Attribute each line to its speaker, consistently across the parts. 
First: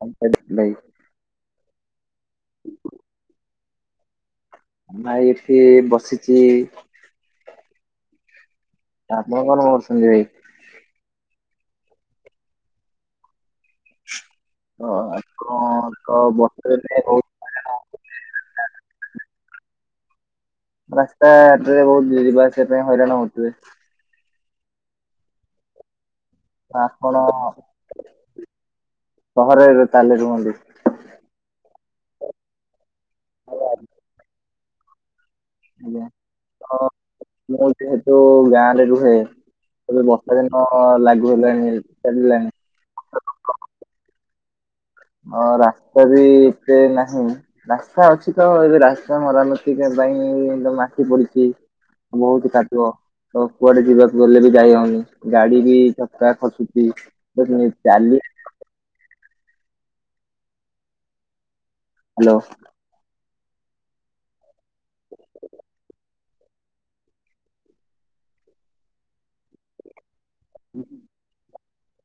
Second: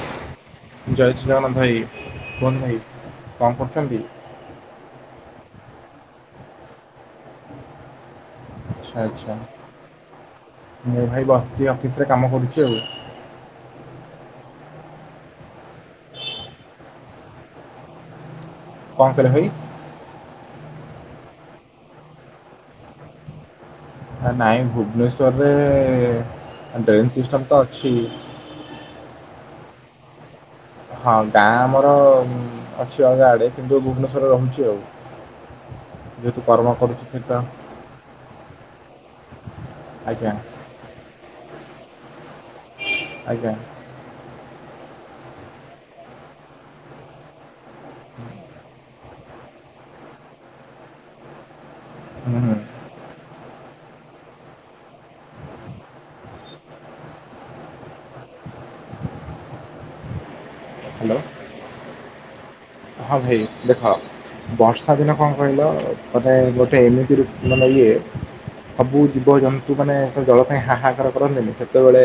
Speaker 1: କଣ କହିବି ଭାଇ?
Speaker 2: ଜୟ ଶ୍ରୀ ଜଗନ୍ନାଥ ଭାଇ କୁହନ୍ତୁ ଭାଇ କଣ କରୁଛନ୍ତି?
Speaker 1: ଭାଇ ଏଠି ବସିଚି।
Speaker 2: ଆଛା ଆଛା
Speaker 1: ଭାଇ?
Speaker 2: ମୁଁ ଭାଇ ବସ୍ ଏଇ ଅଫିସରେ କାମ କରୁଚି ଆଉ।
Speaker 1: ଓ ଆ କଣ [unintelligible]
Speaker 2: କଣ କହିଲେ ଭାଇ?
Speaker 1: ରାସ୍ତାଟାରେ ବୋହୁତ ଯିବା ଆସିବା ପାଇଁ ହଇରାଣ ହଉଥୁବେ।
Speaker 2: ଆ, ନାଇଁ
Speaker 1: ତ
Speaker 2: ଭୁବନେଶ୍ୱରରେ ଡ୍ରେନ
Speaker 1: ଆପଣ
Speaker 2: ସିଷ୍ଟମ ତ ଅଛି।
Speaker 1: ସହରରେ ତାହେଲେ ରୁହନ୍ତି?
Speaker 2: ହଁ ଗାଁ ଆମର ଅଛି ଅଲଗା ଆଡେ କିନ୍ତୁ ଭୁବନେଶ୍ୱରରେ ରହୁଚି ଆଉ।
Speaker 1: ଆଜ୍ଞା
Speaker 2: ଯେହେତୁ କର୍ମ
Speaker 1: ହଁ
Speaker 2: କରୁଛି ସେଠି
Speaker 1: ତ ମୁଁ ଯେହେତୁ ଗାଁରେ ରହୁ ହୁଏ ଏବେ
Speaker 2: ଆଜ୍ଞା
Speaker 1: ବର୍ଷା ଦିନ ଲାଗୁ ହେଲାଣି ଚାରିଲାଣି
Speaker 2: ଆଜ୍ଞା
Speaker 1: ଅ ରାସ୍ତା ବି ଏତେ ନାହିଁ ରାସ୍ତା ଅଛି ତ ଏବେ ରାସ୍ତା ମରାମତି କା ପାଇଁ ତ ମାଟି ପଡିଚି
Speaker 2: ହୁଁ
Speaker 1: ବୋହୁତୁ
Speaker 2: ହୁଁ
Speaker 1: କାଟିବ। ତ କୁଆଡେ ଯିବାକୁ ଗଲେ ବି ଯାଇ ହୋଉନି ଗାଡି ବି ଚକା ଖସୁଚି [unintelligible] ଚାଲି
Speaker 2: ହ୍ୟାଲୋ
Speaker 1: ହାଲୋ।
Speaker 2: ହଁ ଭାଇ ଦେଖ ବର୍ଷା ଦିନ କଣ କହିଲ ମାନେ ଗୋଟେ ଏମିତି ଋ ମାନେ ଇଏ ସବୁ ଜୀବଜନ୍ତୁ ମାନେ ସେ ଜଳ ପାଇଁ ହାହାକାର କରନ୍ତିନି ସେ ସେତେବେଳେ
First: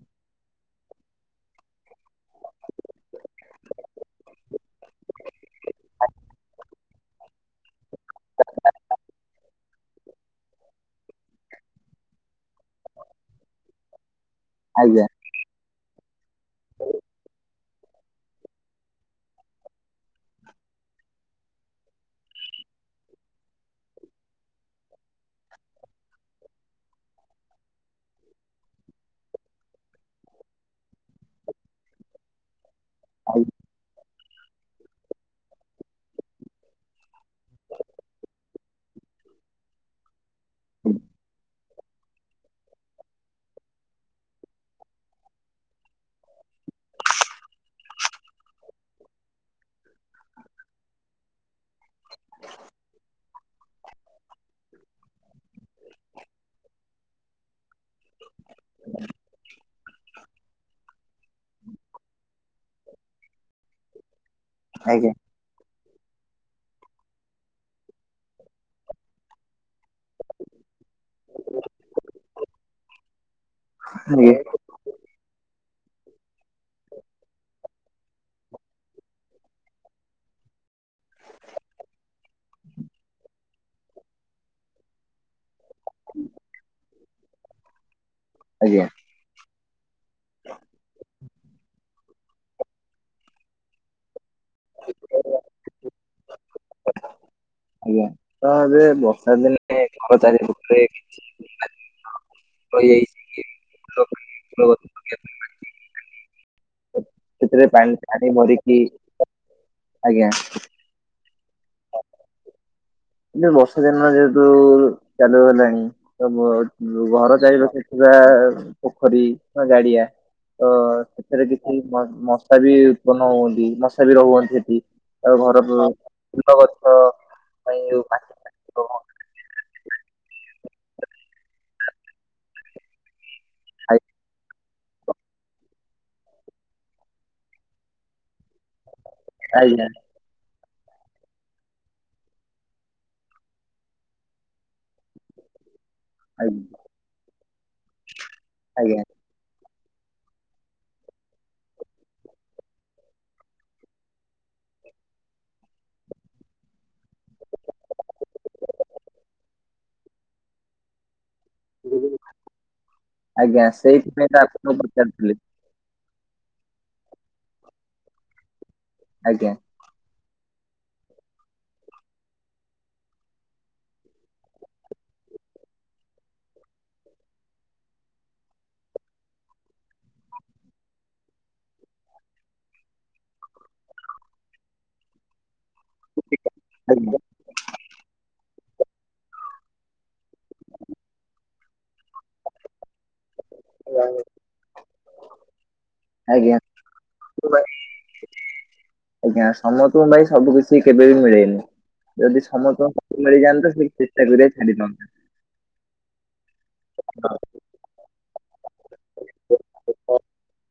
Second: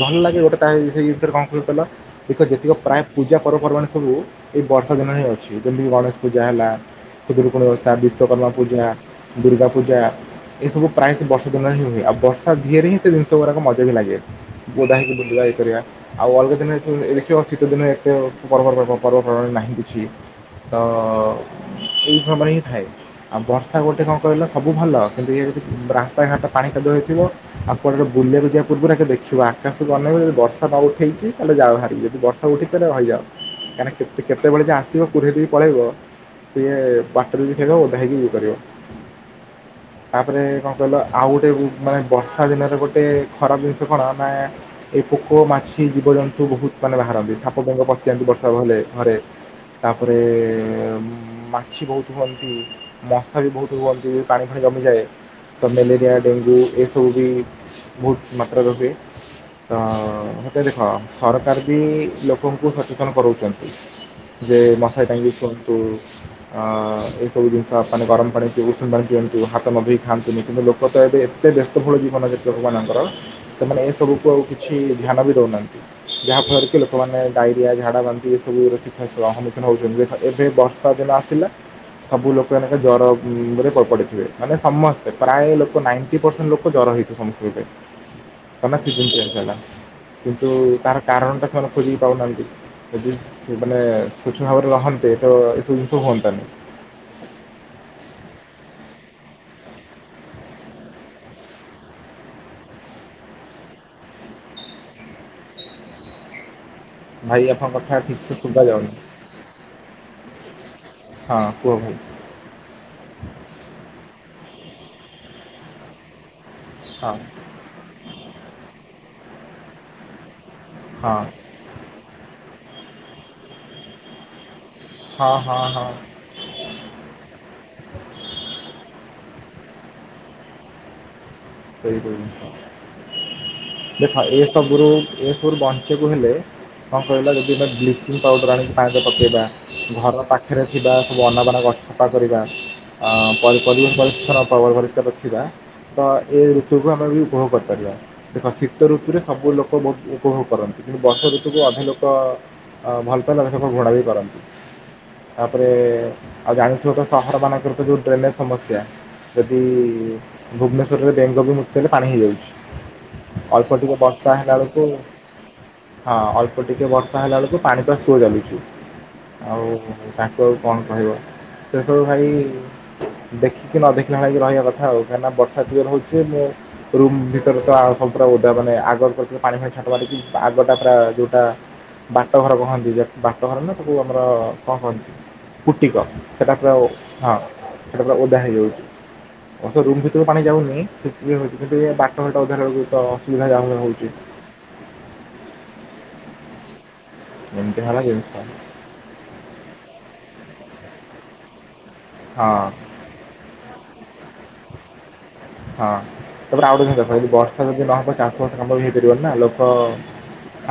Speaker 2: ଭଲ ଲାଗେ ଗୋଟେ ତା ସେଇ ଭିତରେ କଣ [unintelligible] କଲ ଟିକେ ଯେତିକ ପ୍ରାୟେ ପୂଜା ପର୍ବପର୍ବାଣି ସବୁ ଠୁ ଏଇ ବର୍ଷ ହଁ ଅଛି ଯେମିତି କି ଗଣେଶ ପୂଜା ହେଲା, ଖୁଦୁରୁକୁଣୀ ଓଷା, ବିଶ୍ୱକର୍ମା ପୂଜା, ଦୁର୍ଗା ପୂଜା ଏସବୁ ପ୍ରାୟ ସେ ବର୍ଷା ଦିନରେ ହିଁ ହୁଏ ଆଉ ବର୍ଷା ଧିଅରେ ହିଁ ସେ ଜିନିଷ ଗୁଡାକ ମଜା ବି ଲାଗେ। ବୋଦା
Speaker 1: ଆଜ୍ଞା
Speaker 2: ହେଇକି [unintelligible] କରିବା ଆଉ ଅଲଗା ଦିନଠୁ ଏ ଦେଖିବ ଶୀତ ଦିନରେ ଏତେ ପର୍ବ ପର୍ବ ପର୍ବପର୍ବାଣି ନାହିଁ ବି। ଛି ତ ଏଇ ସମୟରେ ହିଁ ଥାଏ ଆଉ ବର୍ଷା ଗୋଟେ କଣ କିହିଲ ସବୁ ଭଲ କିନ୍ତୁ ଏଇ ଭିତରେ ରାସ୍ତା ଘାଟ ପାଣି ରହିଥିବ ଆଉ କୁଆଡେ ଗୋଟେ ବୁଲିବାକୁ ଯିବା ପୂର୍ବରୁ ଆଗ ଦେଖିବ ଆକାଶକୁ ବନେଇବ ଯଦି ବର୍ଷା ନ ଉଠେଇଚି ତାହାଲେ ଯାଅ ଭା ଯଦି ବର୍ଷା ଉଠି ତାହାଲେ ରହିଯାଅ
Speaker 1: ଆଜ୍ଞା
Speaker 2: କାହିଁକିନା କେତେ କେ କେତେବେଳେ ଯେ ଆସିବ କୁୁରହେଇ ଦେଇ ପଳେଇବ ସିଏ ବାଟରେ ବି ଯିଏ ଠିଆ ହେଇଥିବ ଓଦା ହେଇକି ଇଏ କରିବ।
Speaker 1: ହ
Speaker 2: ତାପରେ କଣ କହିଲ ଆଉ ଗୋଟେ ରୁ ମାନେ ବର୍ଷା ଦିନରେ ଗୋଟେ ଖରାପ ଜିନିଷ କଣ ନା ଏଇ ପୋକ, ମାଛି, ଜୀବଜନ୍ତୁ ବୋହୁତ ମାନେ ବାହାରନ୍ତି ସାପ, ବେଙ୍ଗ ପଶିଯାଆନ୍ତି ବର୍ଷା ହେଲେ ଘରେ। ତାପରେ ମାଛି ବୋହୁତୁ ହୁଅନ୍ତି ମଶା ବି ବୋହୁତୁ ହୁଅନ୍ତି। ପାଣି ଫୁଣି ଜମିଯାଏ। ତ ମଲେରିଆ ଡେଙ୍ଗୁ ଏସବୁ ବି ବୋହୁତ ମାତ୍ରାରେ ହୁଏ। ତ ହେଟା ଦେଖ ସରକାର ବି ଲୋକଙ୍କୁ ସଚେତନ କରୋଉଚନ୍ତି। ଯେ ମସାରୀ
Speaker 1: ଆଜ୍ଞା
Speaker 2: ଟାଙ୍ଗିକି ସୁଅ। ତୁ ଅ ଏଇ ସବୁ ଜିନିଷ ପାନି ଗରମ କରି ଉଷୁମ ପାଣି ପିଅନ୍ତୁ ହାତ ନଧୋଇ ଖାଆନ୍ତୁନି କିନ୍ତୁ ଲୋକ ତ ଏବେ ଏତେ ବ୍ୟସ୍ତ ବୋହୁଳ ଜୀବନ ଯେ ଲୋକମାନଙ୍କର ସେମାନେ ଏ ସବୁକୁ
Speaker 1: ଆଜ୍ଞା
Speaker 2: ଆଉ କିଛି ଧ୍ୟାନ ବି ଦୋଉନାହା ଯାହାଫଳରେ କି ଲୋକମାନେ ଡାଇରିଆ, ଝାଡା, ବାନ୍ତି, ଏ ସବୁର ଚି ହେଠୁ ଆ ସମ୍ମୁଖୀନ ହୋଉଛନ୍ତି ଦେଖ ଏବେ ବର୍ଷା ଦିନ ଆସିଲା ସବୁ ଲୋକ ଏନା ଖାଲି ଜର ଉଁ ରେ ପ ପଡିଥିବେ ମାନେ ସମସ୍ତେ ପ୍ରାୟେ ଲୋକ ନାଇଣ୍ଟି ପର୍ସେଣ୍ଟ ଲୋକ ଜର
Speaker 1: ଆଜ୍ଞା
Speaker 2: କିନ୍ତୁ ତାର କାରଣ ଟା ସେମାନେ ଖୋଜି ପାଉନାହାନ୍ତି ଯଦି ସେ ମାନେ ସ୍ୱଚ୍ଛ ଭାବରେ ରହନ୍ତେ ତ ଏସବୁ ଶୁହୁଅନ୍ତାନି।
Speaker 1: [unintelligible] [unintelligible] ଫୁଲ ଗଛ ଲଗେଇବା ପାଇଁ
Speaker 2: ଭାଇ
Speaker 1: ସେଥିରେ
Speaker 2: ଆପଣଙ୍କ
Speaker 1: ପାଣି
Speaker 2: କଥା ଠିକ୍
Speaker 1: ଠାଣି
Speaker 2: ସେ ଶୁଭା
Speaker 1: ଭରିକି
Speaker 2: ଯାଉନି।
Speaker 1: ଆଜ୍ଞା।
Speaker 2: ହଁ କୁହ ହୁ
Speaker 1: ଉ ଚାଲୁ ହେଲାଣି ତ ଘ
Speaker 2: ହଁ
Speaker 1: ଘର ଚାହି ସେ ଯାହା ପୋଖରୀ ଗାଡିଆ ତ
Speaker 2: ହଁ
Speaker 1: ସେଥିରେ କିଛି ମ ମ ମସା ବି ଉତ୍ପନ୍ନ ହୁଅନ୍ତି ମଶା ବି ରହୁ ହଅନ୍ତି ସେଠି।
Speaker 2: ହଁ ହଁ ହଁ
Speaker 1: [unintelligible]
Speaker 2: [inaudible]
Speaker 1: ଆଜ୍ଞା
Speaker 2: ସବୁରୁ ଏସବୁରୁ ବଞ୍ଚିବାକୁ ହେଲେ କଣ କହିଲା ଯଦି ଏ ବ୍ଲିଚିଂ ପାଉଡ଼ର ଆଣି ପାଜ ପକେଇବା,
Speaker 1: ଆଜ୍ଞା
Speaker 2: ଘର ପାଖ ପାଖରେ ଥିବା ସବୁ ଅନାବାନ ଗଛ ସଫା କରିବା ପର ପରି୍ଛନ ପରିଷ୍କାର ରଖିବା। ତ ଏ
Speaker 1: ଆଜ୍ଞା
Speaker 2: ଋତୁକୁ ଆମେ ବି ଉପଭୋଗ କରିପାରିବା ଦେଖ ଶୀତ
Speaker 1: ଆଜ୍ଞା
Speaker 2: ଋତୁରେ ସବୁ ଲୋକ ଉପଭୋଗ କରନ୍ତି। କିନ୍ତୁ ବର୍ଷା ଋତୁକୁ ଅଧା ଲୋକ ଆ ଭଲ ପାଇଲା ସେ ଘୋଡ଼ା ବି କରନ୍ତି। ତାପରେ ଆଉ ଜାଣିଥିବ ତ ସହର ମାନଙ୍କରେ ତ ଯୋଉ ଡ୍ରେନେଜ ସମସ୍ୟା। ଯଦି ଭୁବନେଶ ବେଙ୍ଗ ବି ମୁତିଲେ ପାଣି ହେଇଯାଉଛି
Speaker 1: ଆଜ୍ଞା
Speaker 2: ଅଳ୍ପ ଟିକେ
Speaker 1: ସେଇଥିପାଇଁ
Speaker 2: ବର୍ଷା
Speaker 1: ତ
Speaker 2: ହେଲା
Speaker 1: ଆପଣଙ୍କୁ
Speaker 2: ବେଳକୁ
Speaker 1: ପଚାରୁଥିଲି
Speaker 2: ହଁ ଅଳ୍ପ ଟିକେ ବର୍ଷା ହେଲା ବେଳକୁ ପାଣିଟା ସୁଅ ଚାଲୁଛି।
Speaker 1: ଆଜ୍ଞା।
Speaker 2: ଆଉ ତାଙ୍କୁ ଆଉ କଣ କହିବ? ସେସବୁ ଭାଇ ଦେଖିକି ନ ଦେଖିଲା ଭଳି କିି ରହିବା କଥା ଆଉ କହିଁକି ନା ବର୍ଷ ମୁଁ ରୁମ ଭିତରେ ତ ଆଗ ପୁରା ଓଦା ମାନେ ଆଗ ପାଣି ଫାଣୀ ଛାଟ ମାରିକି ଆ ଆଗଟା ପୁରା ଯୋଉଟା ବାଟ ଘର କହନ୍ତି, ବାଟ ଘର ନା ସବୁ ଆମର କଣ କୁହନ୍ତି? ପୁଟିକ ସେଟା ପୁରା ଓ
Speaker 1: ଆଜ୍ଞା
Speaker 2: ହଁ ସେଟା ପୁରା ଓଦା ହେଇଯାଉଛି। ରୁମ୍ ଭି ପାଣି ଯାଉନି ସେ ହଉଛି କିନ୍ତୁ ଏ ବାଟ ଘରଟା ଓଦା ହେଲା ବେଲକୁ ତ। [unintelligible]
Speaker 1: ଆଜ୍ଞା।
Speaker 2: ଏମିତି ହେଲା ଜନିଷ।
Speaker 1: ଆଜ୍ଞା ସମସ୍ତଙ୍କୁ ଭାଇ ସବୁ କିଛି କେବେ ବିି ମିଳେନି। ଯଦି
Speaker 2: ହଁ।
Speaker 1: ସମସ୍ତଙ୍କୁ ସବୁ ମିଳିଯାଆନ୍ତା ତ ସେ ଚେଷ୍ଟା କରିବା ଛାଡ଼ିନ।
Speaker 2: ହଁ ତାପରେ ଆଉ ଯଦି ବର୍ଷା ଯଦି ନହବ ଚା ଅସ କାମ ବି ହେଇପାରିବନି ନା ଲୋକ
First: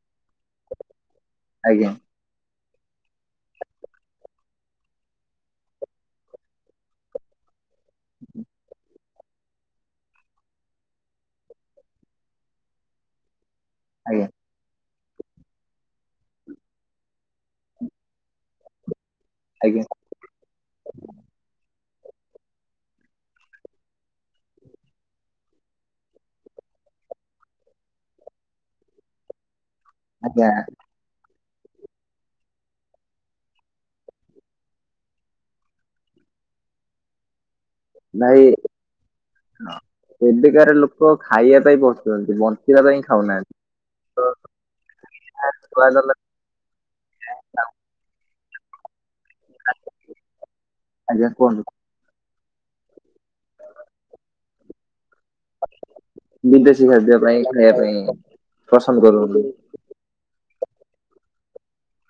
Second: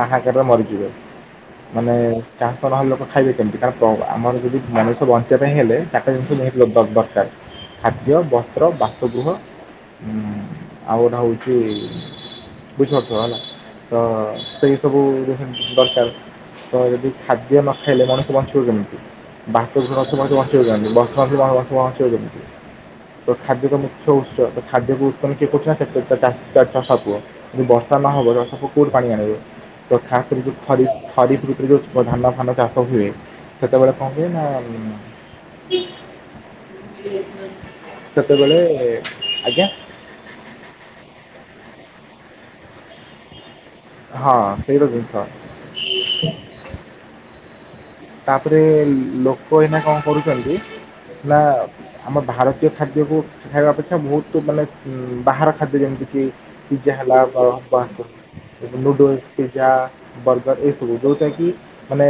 Speaker 2: ଆହାକାରରେ ମରିଯିବେ।
Speaker 1: ଆଜ୍ଞା
Speaker 2: ମାନେ ଚା ସ ଲୋକ ଖାଇବେ କେମିତି କାରଣ ଆମର ଯଦି ମଣିଷ ବଞ୍ଚିବା ପାଇଁ ହେଲେ ତାଙ୍କ ଜିନିଷ ନିହାତି ଦରକାର। ଖାଦ୍ୟ, ବସ୍ତ୍ର, ବାସଗୃହ। ହୁଁ ଆଉ ଗୋଟେ ହଉଛି ବୁଝିପାରୁଥିବ ହେଲା। ହଁ
Speaker 1: ଆଜ୍ଞା
Speaker 2: ସେଇ ସବୁ ଦରକାର ତମେ ଯଦି ଖାଦ୍ୟ ନ ଖାଇଲେ ମଣିଷ ବଞ୍ଚିବ କେମିତି?
Speaker 1: ଆଜ୍ଞା।
Speaker 2: ବାସଗୃହ ମଣିଷ ବଞ୍ଚିବ କେମିତି? ବର୍ଷା ନଥିଲେ ବଞ୍ଚିବ ଯେମିତି ତ ଖାଦ୍ୟର ମୁଖ୍ୟ ଉତ୍ସ ଖାଦ୍ୟକୁ ଉତ୍ପନ୍ନ କିଏ କରୁ ନା ସେତ ଚାଷୀ ଚଷା ପୁଅ ଯଦି ବର୍ଷା ନହବ ଚଷା ପୁଅ କୋଉଠି ପାଣି ଆଣିବେ? [unintelligible] ଯୋଉ
Speaker 1: ଆଜ୍ଞା
Speaker 2: ଧାନ ଫାନ ଚାଷ ହୁଏ ସେତେବେଳେ କଣ ହୁଏ ନା ସେତେବେଳେ ଆଜ୍ଞା
Speaker 1: ହଁ ଏବେକାର ଲୋକ ଖାଇବା ପାଇଁ ବସୁଛନ୍ତି ବଞ୍ଚିବା ପାଇଁ ଖାଉନାହାନ୍ତି।
Speaker 2: ହଁ ସେଇତ ଜିନିଷ
Speaker 1: ଛୁଆ ଜନ୍ମ
Speaker 2: ତାପରେ ଲୋକ ଏଇନା କଣ କରୁଛନ୍ତି
Speaker 1: ଆଜ୍ଞା
Speaker 2: ନା
Speaker 1: କୁହନ୍ତୁ
Speaker 2: ଆମ ଭାରତ ସେ ଖାଦ୍ୟକୁ ଖାଇବା ଅପେକ୍ଷା ବହୁତ ମାନେ ବାହାର ଖାଦ୍ୟ ଯେମିତିକି
Speaker 1: ବିଦେଶୀ
Speaker 2: ପିଜା ହେଲା
Speaker 1: ଖାଦ୍ୟ ପାଇଁ ଖାଇବା
Speaker 2: ବା
Speaker 1: ପାଇଁ
Speaker 2: ହବସ।
Speaker 1: ପସନ୍ଦ
Speaker 2: ନୁଡୁଲସ
Speaker 1: କରୁଛନ୍ତି
Speaker 2: ପିଜ୍ଜା ବର୍ଗ ଏ ସବୁ ଯୋଉଟା କି ମାନେ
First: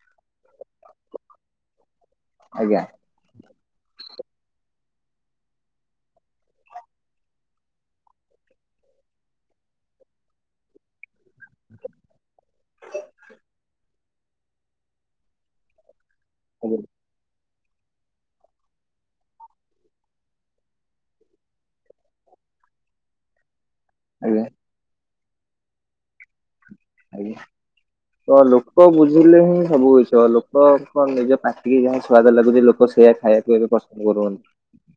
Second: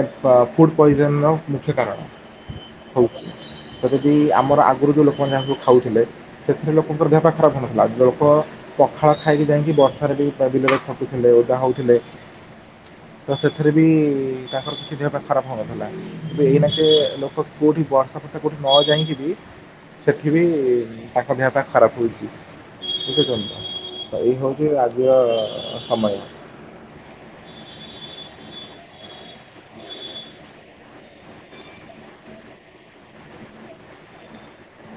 Speaker 2: ଫୁଡ ପଏଜନର ମୁଖ୍ୟ କାରଣ।
Speaker 1: ଆଜ୍ଞା।
Speaker 2: ହଉ ତ ଯଦି ଆମର ଆଗରୁ ଯୋଉ ଲୋକମାନେ ଯାହାକୁ ଖାଉଥିଲେ ସେଥିରେ ଲୋକଙ୍କର ଦେହ ଖରାପ ହେନଥିଲା ଲୋକ ପଖାଳ ଖାଇକି ଯାଇକି ବର୍ଷାରେ ବି ବିଲରେ ଥିଲେ ଓଦା ହଉଥିଲେ ତ ସେଥିରେ ବି ତାଙ୍କର କିଛି ଦେହପା କର୍ମ ହେଉଥିଲା ଏବେ ଏହିନାକେ
Speaker 1: ଆଜ୍ଞା
Speaker 2: ଲୋକ କଉଠି ବର୍ଷା ଫର୍ଷା ନ ଯାଇକି ବି ସେଠିବି ତାଙ୍କ ଦେହଟା ଖରାପ ହେଉଛି ବୁଝୁ ଏଇ
Speaker 1: ଆଜ୍ଞା
Speaker 2: ହଉଛି ଆଜିର ସମୟ।
Speaker 1: ଆଜ୍ଞା। ତ ଲୋକ ବୁଝିଲେ ହିଁ ସବୁ କିଛି ହେବ ଲୋକଙ୍କ ନିଜ ପାଟିକି ଯାହା ସ୍ଵାଦ ଲାଗୁଛି ଲୋକ ସେଇଆ ଖାଇବାକୁୁ ଏବେ ପସନ୍ଦ କରୁଛନ୍ତି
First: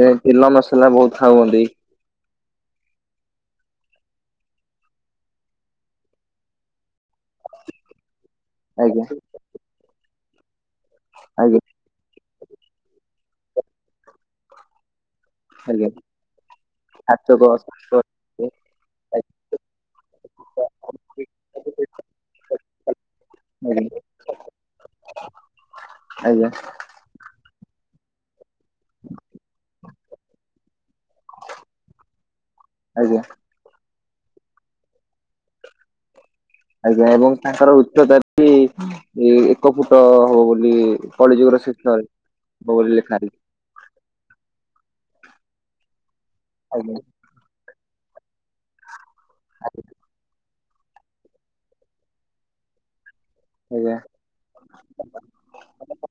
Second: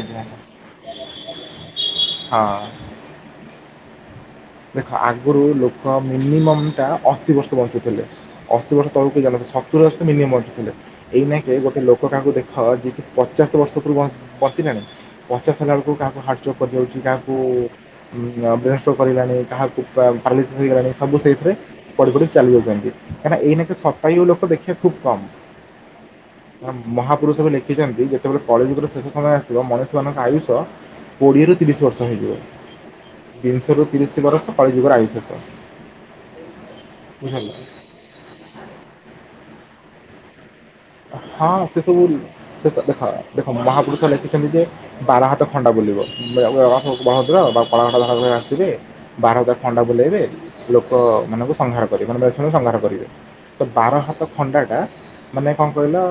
Speaker 1: ଏ
Speaker 2: ହଁ
Speaker 1: ତିଲ ମସଲା ବହୁତ ଥାଉହନ୍ତି
Speaker 2: ଦେଖ ଆଗରୁ ଲୋକ ମିନିମମ୍ ଟା ଅଶୀ ବର୍ଷ ବଞ୍ଚୁଥିଲେ। ଅଶୀ ବର୍ଷ
Speaker 1: ଆଜ୍ଞା
Speaker 2: ତଳକୁ କେହି ଜଣେ ନାହିଁ ସତୁରୀ ଅଶୀ ତ ମିନିମମ ବଞ୍ଚୁଥିଲେ ଏଇ ନେ କେହି
Speaker 1: ଆଜ୍ଞା
Speaker 2: ଗୋଟେ ଲୋକ କାହାକୁ ଦେଖାଅ ଯିଏ ପଚାଶ ବର୍ଷ ପୂର୍ବ ପହଁଚିଲାଣି- ପଚାଶ ହେଲା
Speaker 1: ଆଜ୍ଞା।
Speaker 2: ବେଳକୁ କାହାକୁ ହାର୍ଟଚକ୍ କରିଯାଉଛି
Speaker 1: ଖାଚକ
Speaker 2: କାହାକୁ
Speaker 1: ଶାଗ,
Speaker 2: ବ୍ରେନ୍ ଷ୍ଟ୍ରୋକ କରିଲାଣି କାହାକୁ- [unintelligible] ହେଇଗଲାଣି ସବୁ ସେଇଥିରେ ପଡି ପଡି ଚାଲିଯାଉଛନ୍ତି କାହିଁକିନା ଏଇନାକେ
Speaker 1: ଆଜ୍ଞା
Speaker 2: ଶତାୟୁ ଲୋକ ଦେଖିବା ଖୁବ କମ୍।
Speaker 1: [unintelligible]
Speaker 2: ମହାପୁରୁଷବି ଲେଖି- ଲେଖିଛନ୍ତି ଯେତେବେଳେ କଳି ଯୁଗର ଶେଷ ସମୟ ଆସିବ ମଣିଷମାନଙ୍କ ଆୟୁଷ କୋଡ଼ିଏରୁ ତିରିଶ ବର୍ଷ ହେଇଯିବ
Speaker 1: ଆଜ୍ଞା।
Speaker 2: ତିନିଶରୁ ତିରିଶ- ଅଶି ବରଷ କଳିଯୁଗର ଆୟୁଷ ତ
Speaker 1: ଆଜ୍ଞା ଏବଂ ତାଙ୍କର ଉଚ୍ଚତା ବି ଏକ ଫୁଟ ହବ ବୋଲି
Speaker 2: ହଁ
Speaker 1: କଳିଯୁଗର
Speaker 2: ସେ
Speaker 1: ଶେଷରେ
Speaker 2: ସବୁ
Speaker 1: ହବ ବୋଲି
Speaker 2: ଦେଖ
Speaker 1: ଲେଖା ହେଇଛି।
Speaker 2: ଦେଖ ମହାପୁରୁଷ ଲେଖିଛନ୍ତି ଯେ ବାର ହାତ ଖଣ୍ଡା ବୁଲିବ [unintelligible] ବଳଭଦ୍ର
Speaker 1: ଆଜ୍ଞା
Speaker 2: [unintelligible] ଆସିଥିଲେ ବାର ହାତ ଖଣ୍ଡା ବୁଲେଇବେ ଲୋକ ମାନଙ୍କୁ ସଂହାର କରିବେ ମାନେ ମ୍ଳେଶ ମାନଙ୍କୁ ସଂହାର କରିବେ। ତ
Speaker 1: ଆଜ୍ଞା
Speaker 2: ବାର ହାତ ଖଣ୍ଡା ଟା ମାନେ କଣ କହିଲ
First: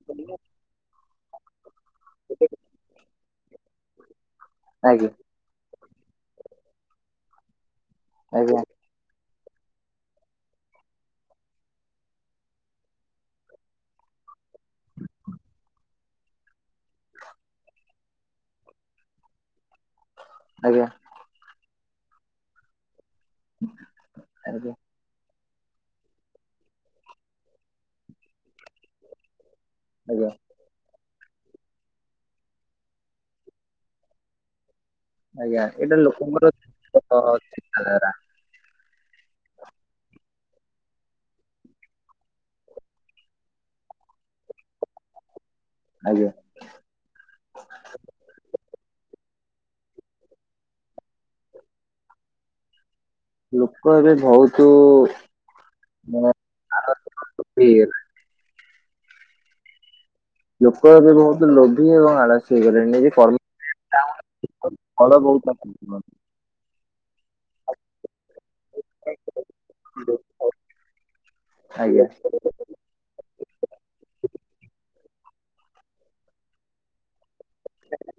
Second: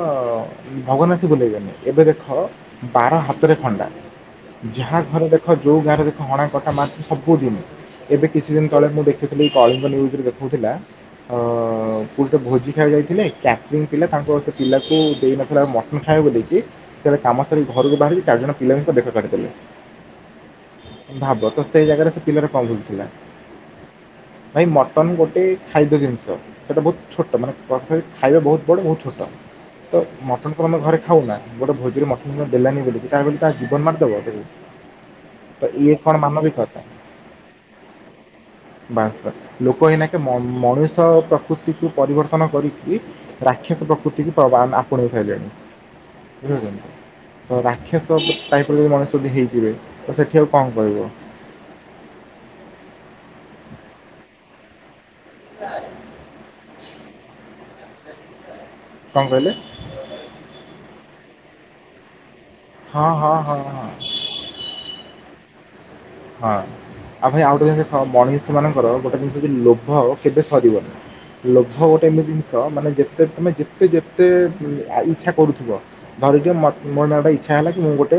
Speaker 2: ଭଗବାନ ଆସି ବୁଲେଇବେନି। ଏବେ ଦେଖ ବାର ହାତରେ ଖଣ୍ଡା ଯାହା ଘରେ ଦେଖ- ଯେଉଁ ଗାଁରେ ଦେଖ ହଣା କଟା ମାର ପିଟ ସବୁ ଦିନ ଏବେ କିଛି
Speaker 1: ଆଜ୍ଞା
Speaker 2: ଦିନ ତଳେ ମୁଁ ଦେଖି କଳିଙ୍ଗ ନିଉଜରେ ଦେଖଉଥିଲା। ହଁ ଗୋଟେ ଭୋଜି ଖାଇବାକୁ ଯାଇଥିଲେ ଚାରି ଜଣ ଥିଲେ ତାଙ୍କର ଗୋଟେ ପିଲାକୁ ଦେଇ ନଥିଲେ ମୋଟନ ଖାଇବାକୁ ଦେଇକି ଯେବେ କାମ ସାରିକି ଘରକୁ ବାହାରିବି ଚାରିଜଣ ପିଲାଙ୍କ ସହ ଦେଖା କରି
Speaker 1: ଆଜ୍ଞା
Speaker 2: ପାରିବି। ଭାବ ତ ସେଇ ଜାଗାରେ ସେ ପିଲର କଣ ଭୁଲ ଥିଲା।
Speaker 1: ଆଜ୍ଞା
Speaker 2: ଭାଇ
Speaker 1: ଆଜ୍ଞା
Speaker 2: ମଟନ ଗୋଟେ। ଖାଦ୍ୟ ଜିନିଷ ସେଇଟା ବହୁତ ଛୋଟ ମାନେ ପରଫେକ୍ଟ ଖାଇବା ବହୁତ ବଡ଼ ବହୁତ ଛୋଟ। ତ
Speaker 1: ଆଜ୍ଞା
Speaker 2: ମଟନ କୁ ଆମେ ଘରେ ଖାଉନା ଗୋଟେ ଭୋଜିର ମଟନ ଦେଲାନି ବୋଲି ତା ବୋଲି ତା ଜୀବନରେ ମାରିଦବ ତାକୁ
Speaker 1: ଆଜ୍ଞା
Speaker 2: ତ ଇଏ
Speaker 1: ଏଇଟା
Speaker 2: କ'ଣ
Speaker 1: ଲୋକଙ୍କର
Speaker 2: ମାନବିକତା
Speaker 1: [unintelligible] ଚିନ୍ତାଧାରା
Speaker 2: ବାସ ଲୋକ ଏଇନାକେ ମନ ମଣିଷ ପ୍ରକୃତିକୁ ପରିବର୍ତ୍ତନ କରିକି ରାକ୍ଷସ ପ୍ରକୃତିକୁ [unintelligible] ସାରିଲେଣି।
Speaker 1: ଆଜ୍ଞା
Speaker 2: ବୁଝୁଛନା ରାକ୍ଷସ ଟାଇପ୍ ର ଯଉ ମଣିଷ ଯଦି ହେଇ ଥିବେ ତ ସେଠି ଆଉ କଣ କହିବ।
Speaker 1: ଲୋକ ଏବେ ବହୁତୁ
Speaker 2: [unintelligible]
Speaker 1: [unintelligible]
Speaker 2: କଣ କହିଲେ?
Speaker 1: ଲୋକ ଏବେ ବହୁତ ଲୋଭି ଏବଂ ଆଳସ୍ୟ ସେଇମା
Speaker 2: ହଁ
Speaker 1: ନିଜ
Speaker 2: ହଁ ହଁ ହଁ
Speaker 1: କର୍ମ [unintelligible] ବଡ ବୋଉ। [unintelligible]
Speaker 2: ହଁ। ହଁ ଭାଇ ଆଉ ଗୋଟେ ଜିନିଷ ମଣିଷ ମାନଙ୍କର ଗୋଟେ ଜିନିଷ ଯେ ଲୋଭ କେବେ ସରିବନି। ଲୋଭ ଗୋଟେ
Speaker 1: ଆଜ୍ଞା
Speaker 2: ଏମିତି ଜିନିଷ ମାନେ ଯେତେ ତମେ ଯେତେ ଯେତେ ଇଚ୍ଛା କରୁଥିବ ଧରିଦିଅ ମୋର ନା ଗୋଟେ ଇଚ୍ଛା ହେଲା କି ମୁଁ ଗୋଟେ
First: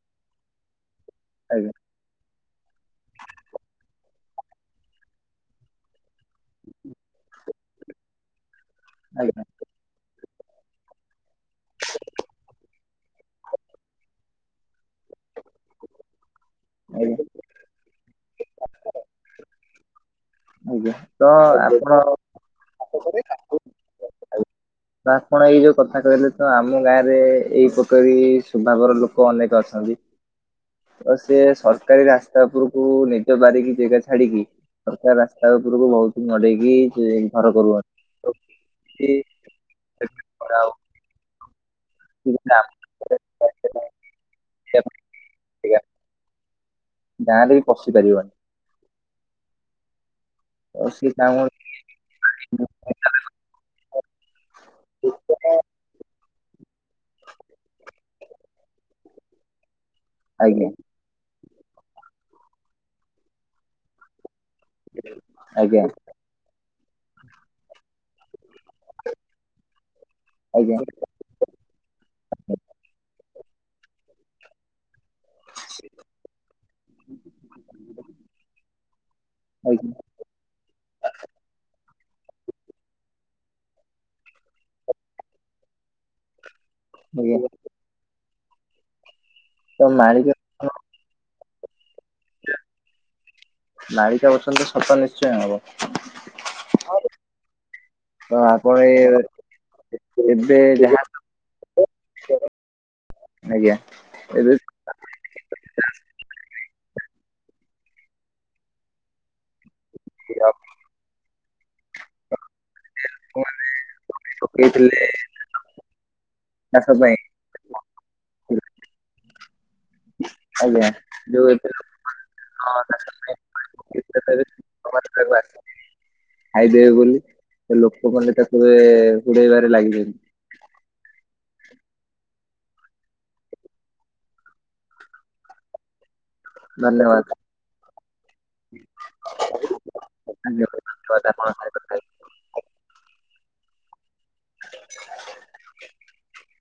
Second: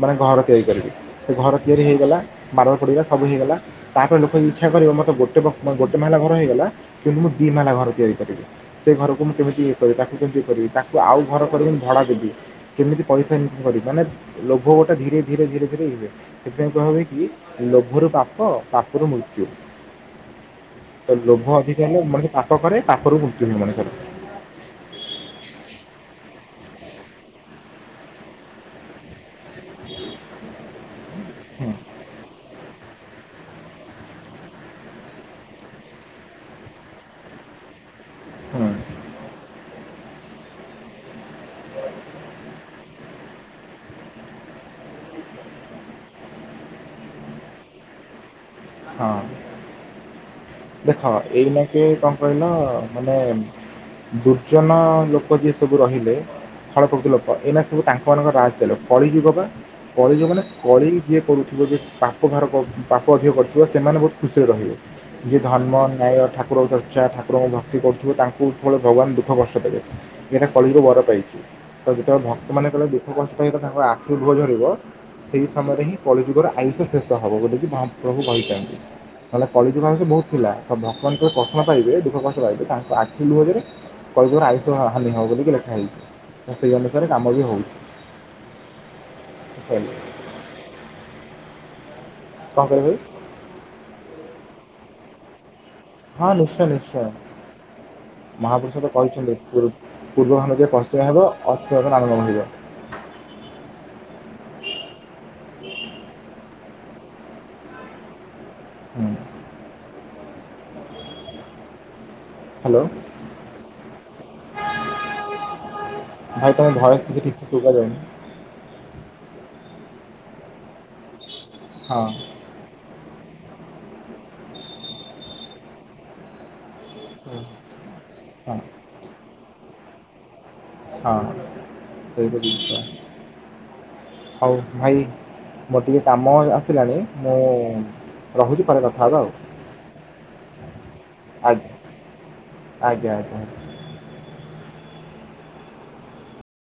Speaker 2: ମାନେ ଘର ତିଆରି କରିବି। ସେ ଘର
Speaker 1: ଆଜ୍ଞା
Speaker 2: ତିଆରି ହେଇଗଲା ମାର୍ବଲ ପଡିଗଲା ସବୁ ହେଇଗଲା ତାପରେ ଲୋକ ଇଛା କରିବ ମରତ ଗୋଟେ ଗୋଟେ ମହଲା ଘର ହେଇଗଲା କି ମୁଁ ଦି ମାହାଲା ଘର ତିଆରି କରିବି ସେ ଘରକୁ ମୁଁ
Speaker 1: ଆଜ୍ଞା
Speaker 2: କେମିତି କରିବି ତାକୁ କେମିତି କରିବି ତାକୁ ଆଉ ଘର ଭଡା ଦେବି କେମିତି ପଇସା ଇନ୍‌କମ୍‌ କରିବି ମାନେ ଲୋଭ ଗୋଟା ଧୀରେ ଧୀରେ ଧୀରେ ଧୀରେ ହୋଇଥାଏ ସେଥିପାଇଁ କହା ହୁଏ
Speaker 1: ଆଜ୍ଞା
Speaker 2: କି ଲୋଭରୁ ପାପ ପାପରୁ ମୃତ୍ୟୁ।
Speaker 1: ଆଜ୍ଞା
Speaker 2: ତ ଲୋଭ ଅଧିକ
Speaker 1: ଆପଣ
Speaker 2: ହେଲେ ମଣିଷ ପାପ କରେ ପାପରୁ ମୃତ୍ୟୁ ହୁଏ ମଣିଷର।
Speaker 1: ତା ଆପଣ ଏଇ ଯୋଉ କଥା କହିଲେ ତ ଆମ ଗାଁରେ ଏଇ ପକାରି ସ୍ବଭାବର ଲୋକ ଅନେକ ଅଛନ୍ତି। ତ ସେ
Speaker 2: ହୁଁ,
Speaker 1: ସରକାରୀ ରାସ୍ତା ଉପରୁ କୁ ନିଜ ବାରିକି ଜେଗା ଛାଡିକି ସରକାର ରାସ୍ତା ଉପରକୁ ବହୁତ ମଡେଇକି ଘର କରୁଛନ୍ତି। ଓକେ
Speaker 2: ହୁଁ,
Speaker 1: ସେ କଣ ଆଉ? [inaudible] ଆମେରିକା ପାଇଁ ଜାଗା ଗାଁରେ ବି ପଶି ପାରିବନି।
Speaker 2: ହଁ।
Speaker 1: ତ
Speaker 2: ଦେଖ
Speaker 1: ସେ ଚାହୁଁ
Speaker 2: ଏଇନାକେ କଣ କହିଲ ମାନେ ଦୁର୍ଜନ ଲୋକ ଯିଏ ସବୁ ରହିଲେ? ଖଳପ୍ରକୃତି ଲୋକ ଏଇନା ସବୁ ତାଙ୍କ ମାନଙ୍କର ରାଜ ଚାଲିବ କଳିଯୁଗ ବା। କଳିଯୁଗ ମାନେ
Speaker 1: ଆଜ୍ଞା
Speaker 2: କଳି ଯିଏ କରୁଥିବ ପାପ ଭାର ପାପ ଯିଏ କରୁଥିବ ସେମାନେ ବହୁତ ଖୁସି ରହିବେ ଯିଏ ଧର୍ମ,
Speaker 1: ଆଜ୍ଞା
Speaker 2: ନ୍ୟାୟ, ଠାକୁରଙ୍କ ଚର୍ଚ୍ଚା ଠାକୁରଙ୍କୁ ଭକ୍ତି କରୁଥିବେ ତାଙ୍କ ସେତେ ବେଳେ ଭଗବାନ ଦୁଃଖ କଷ୍ଟ ଦେବେ ଏଟା କଳିରୁ
Speaker 1: ଆଜ୍ଞା
Speaker 2: ବର ପାଇଛି ତ ଯେତେବେଳେ ଭକ୍ତମାନେ କଲେ ଦୁଃଖ କଷ୍ଟ ସହିତ ତାଙ୍କ ଆଖିରୁ ଲୁହ ଝରିବ ସେଇ ସମୟରେ ହିଁ କଳିଯୁଗର ଆୟୁଷ ଶେଷ ହବ ବୋଲିକି ମହାପ୍ରଭୁ କହିଛନ୍ତି ନହେଲେ କଳି
Speaker 1: ଆଜ୍ଞା
Speaker 2: ଭାବ ବହୁତ ଥିଲା ତ ଭଗବାନ କେବେ କଷଣ ପାଇିବବେ [inaudible] ଦୁଃଖ କଷ୍ଟ ପାଇବେ ତାଙ୍କ ଆଖି ଲୁହରେ କଳିଯୁଗର ଆୟୁଷ ହାନି ହବ ବୋଲି ଲେଖା ହେଇଛି। ସେହି ଅନୁସାରେ କାମ ବି
Speaker 1: ଆଜ୍ଞା
Speaker 2: ହଉଛି।
Speaker 1: ତ
Speaker 2: କହିଲେ
Speaker 1: ମାଳିକା
Speaker 2: କଣ କହିଲେ
Speaker 1: ମାଳିକା ବଚନ ସତ ନିଶ୍ଚୟ ହବ।
Speaker 2: ହଁ ନିଶ୍ଚୟ ନିଶ୍ଚୟ।
Speaker 1: ହଁ [inaudible]
Speaker 2: ମହାପୁରୁଷ ତ କହିଛନ୍ତି ପୂର୍ବ
Speaker 1: ଏବେ
Speaker 2: ଭାରତରେ
Speaker 1: ଯାହା
Speaker 2: ପଶ୍ଚିମ ହେବ। [unintelligible]
Speaker 1: ଆଜ୍ଞା ଏ
Speaker 2: ହୁଁ [unintelligible]
Speaker 1: [inaudible]
Speaker 2: ହ୍ୟାଲୋ।
Speaker 1: ଲୋକମାନେ ପକେଇଥିଲେ
Speaker 2: ଭାଇ ତମ
Speaker 1: ଚାଷ
Speaker 2: ଭଏସ୍‌
Speaker 1: ପାଇଁ
Speaker 2: କିଛି ଠିକ ସେ ସୁଭା ଯାଉନି?
Speaker 1: ଆଜ୍ଞା ଯଉ ଏଵେ। [inaudible]
Speaker 2: ହଁ।
Speaker 1: [inaudible] ଖାଇଦେବେ ବୋଲି ସେ ଲୋକମାନେ
Speaker 2: ହଁ
Speaker 1: ତାକୁ ଏ ହୁଡେଇବାରେ ଲାଗିଛନ୍ତି।
Speaker 2: ହଁ ସେଇଟୁ ହଉ ଭାଇ ମୋର ଟିକେ କାମ ଆସିଲାଣି
Speaker 1: ଧନ୍ୟବାଦ
Speaker 2: ମୁଁ ରହୁଛି ପରେ କଥା ହେବା ଆଉ।
Speaker 1: ଧନ୍ୟବାଦ ଧନ୍ୟବାଦ ଆପଣଙ୍କ ସହିତ କଥା
Speaker 2: ଆଜ୍ଞା ଆଜ୍ଞା ଆଜ୍ଞା।
Speaker 1: [inaudible]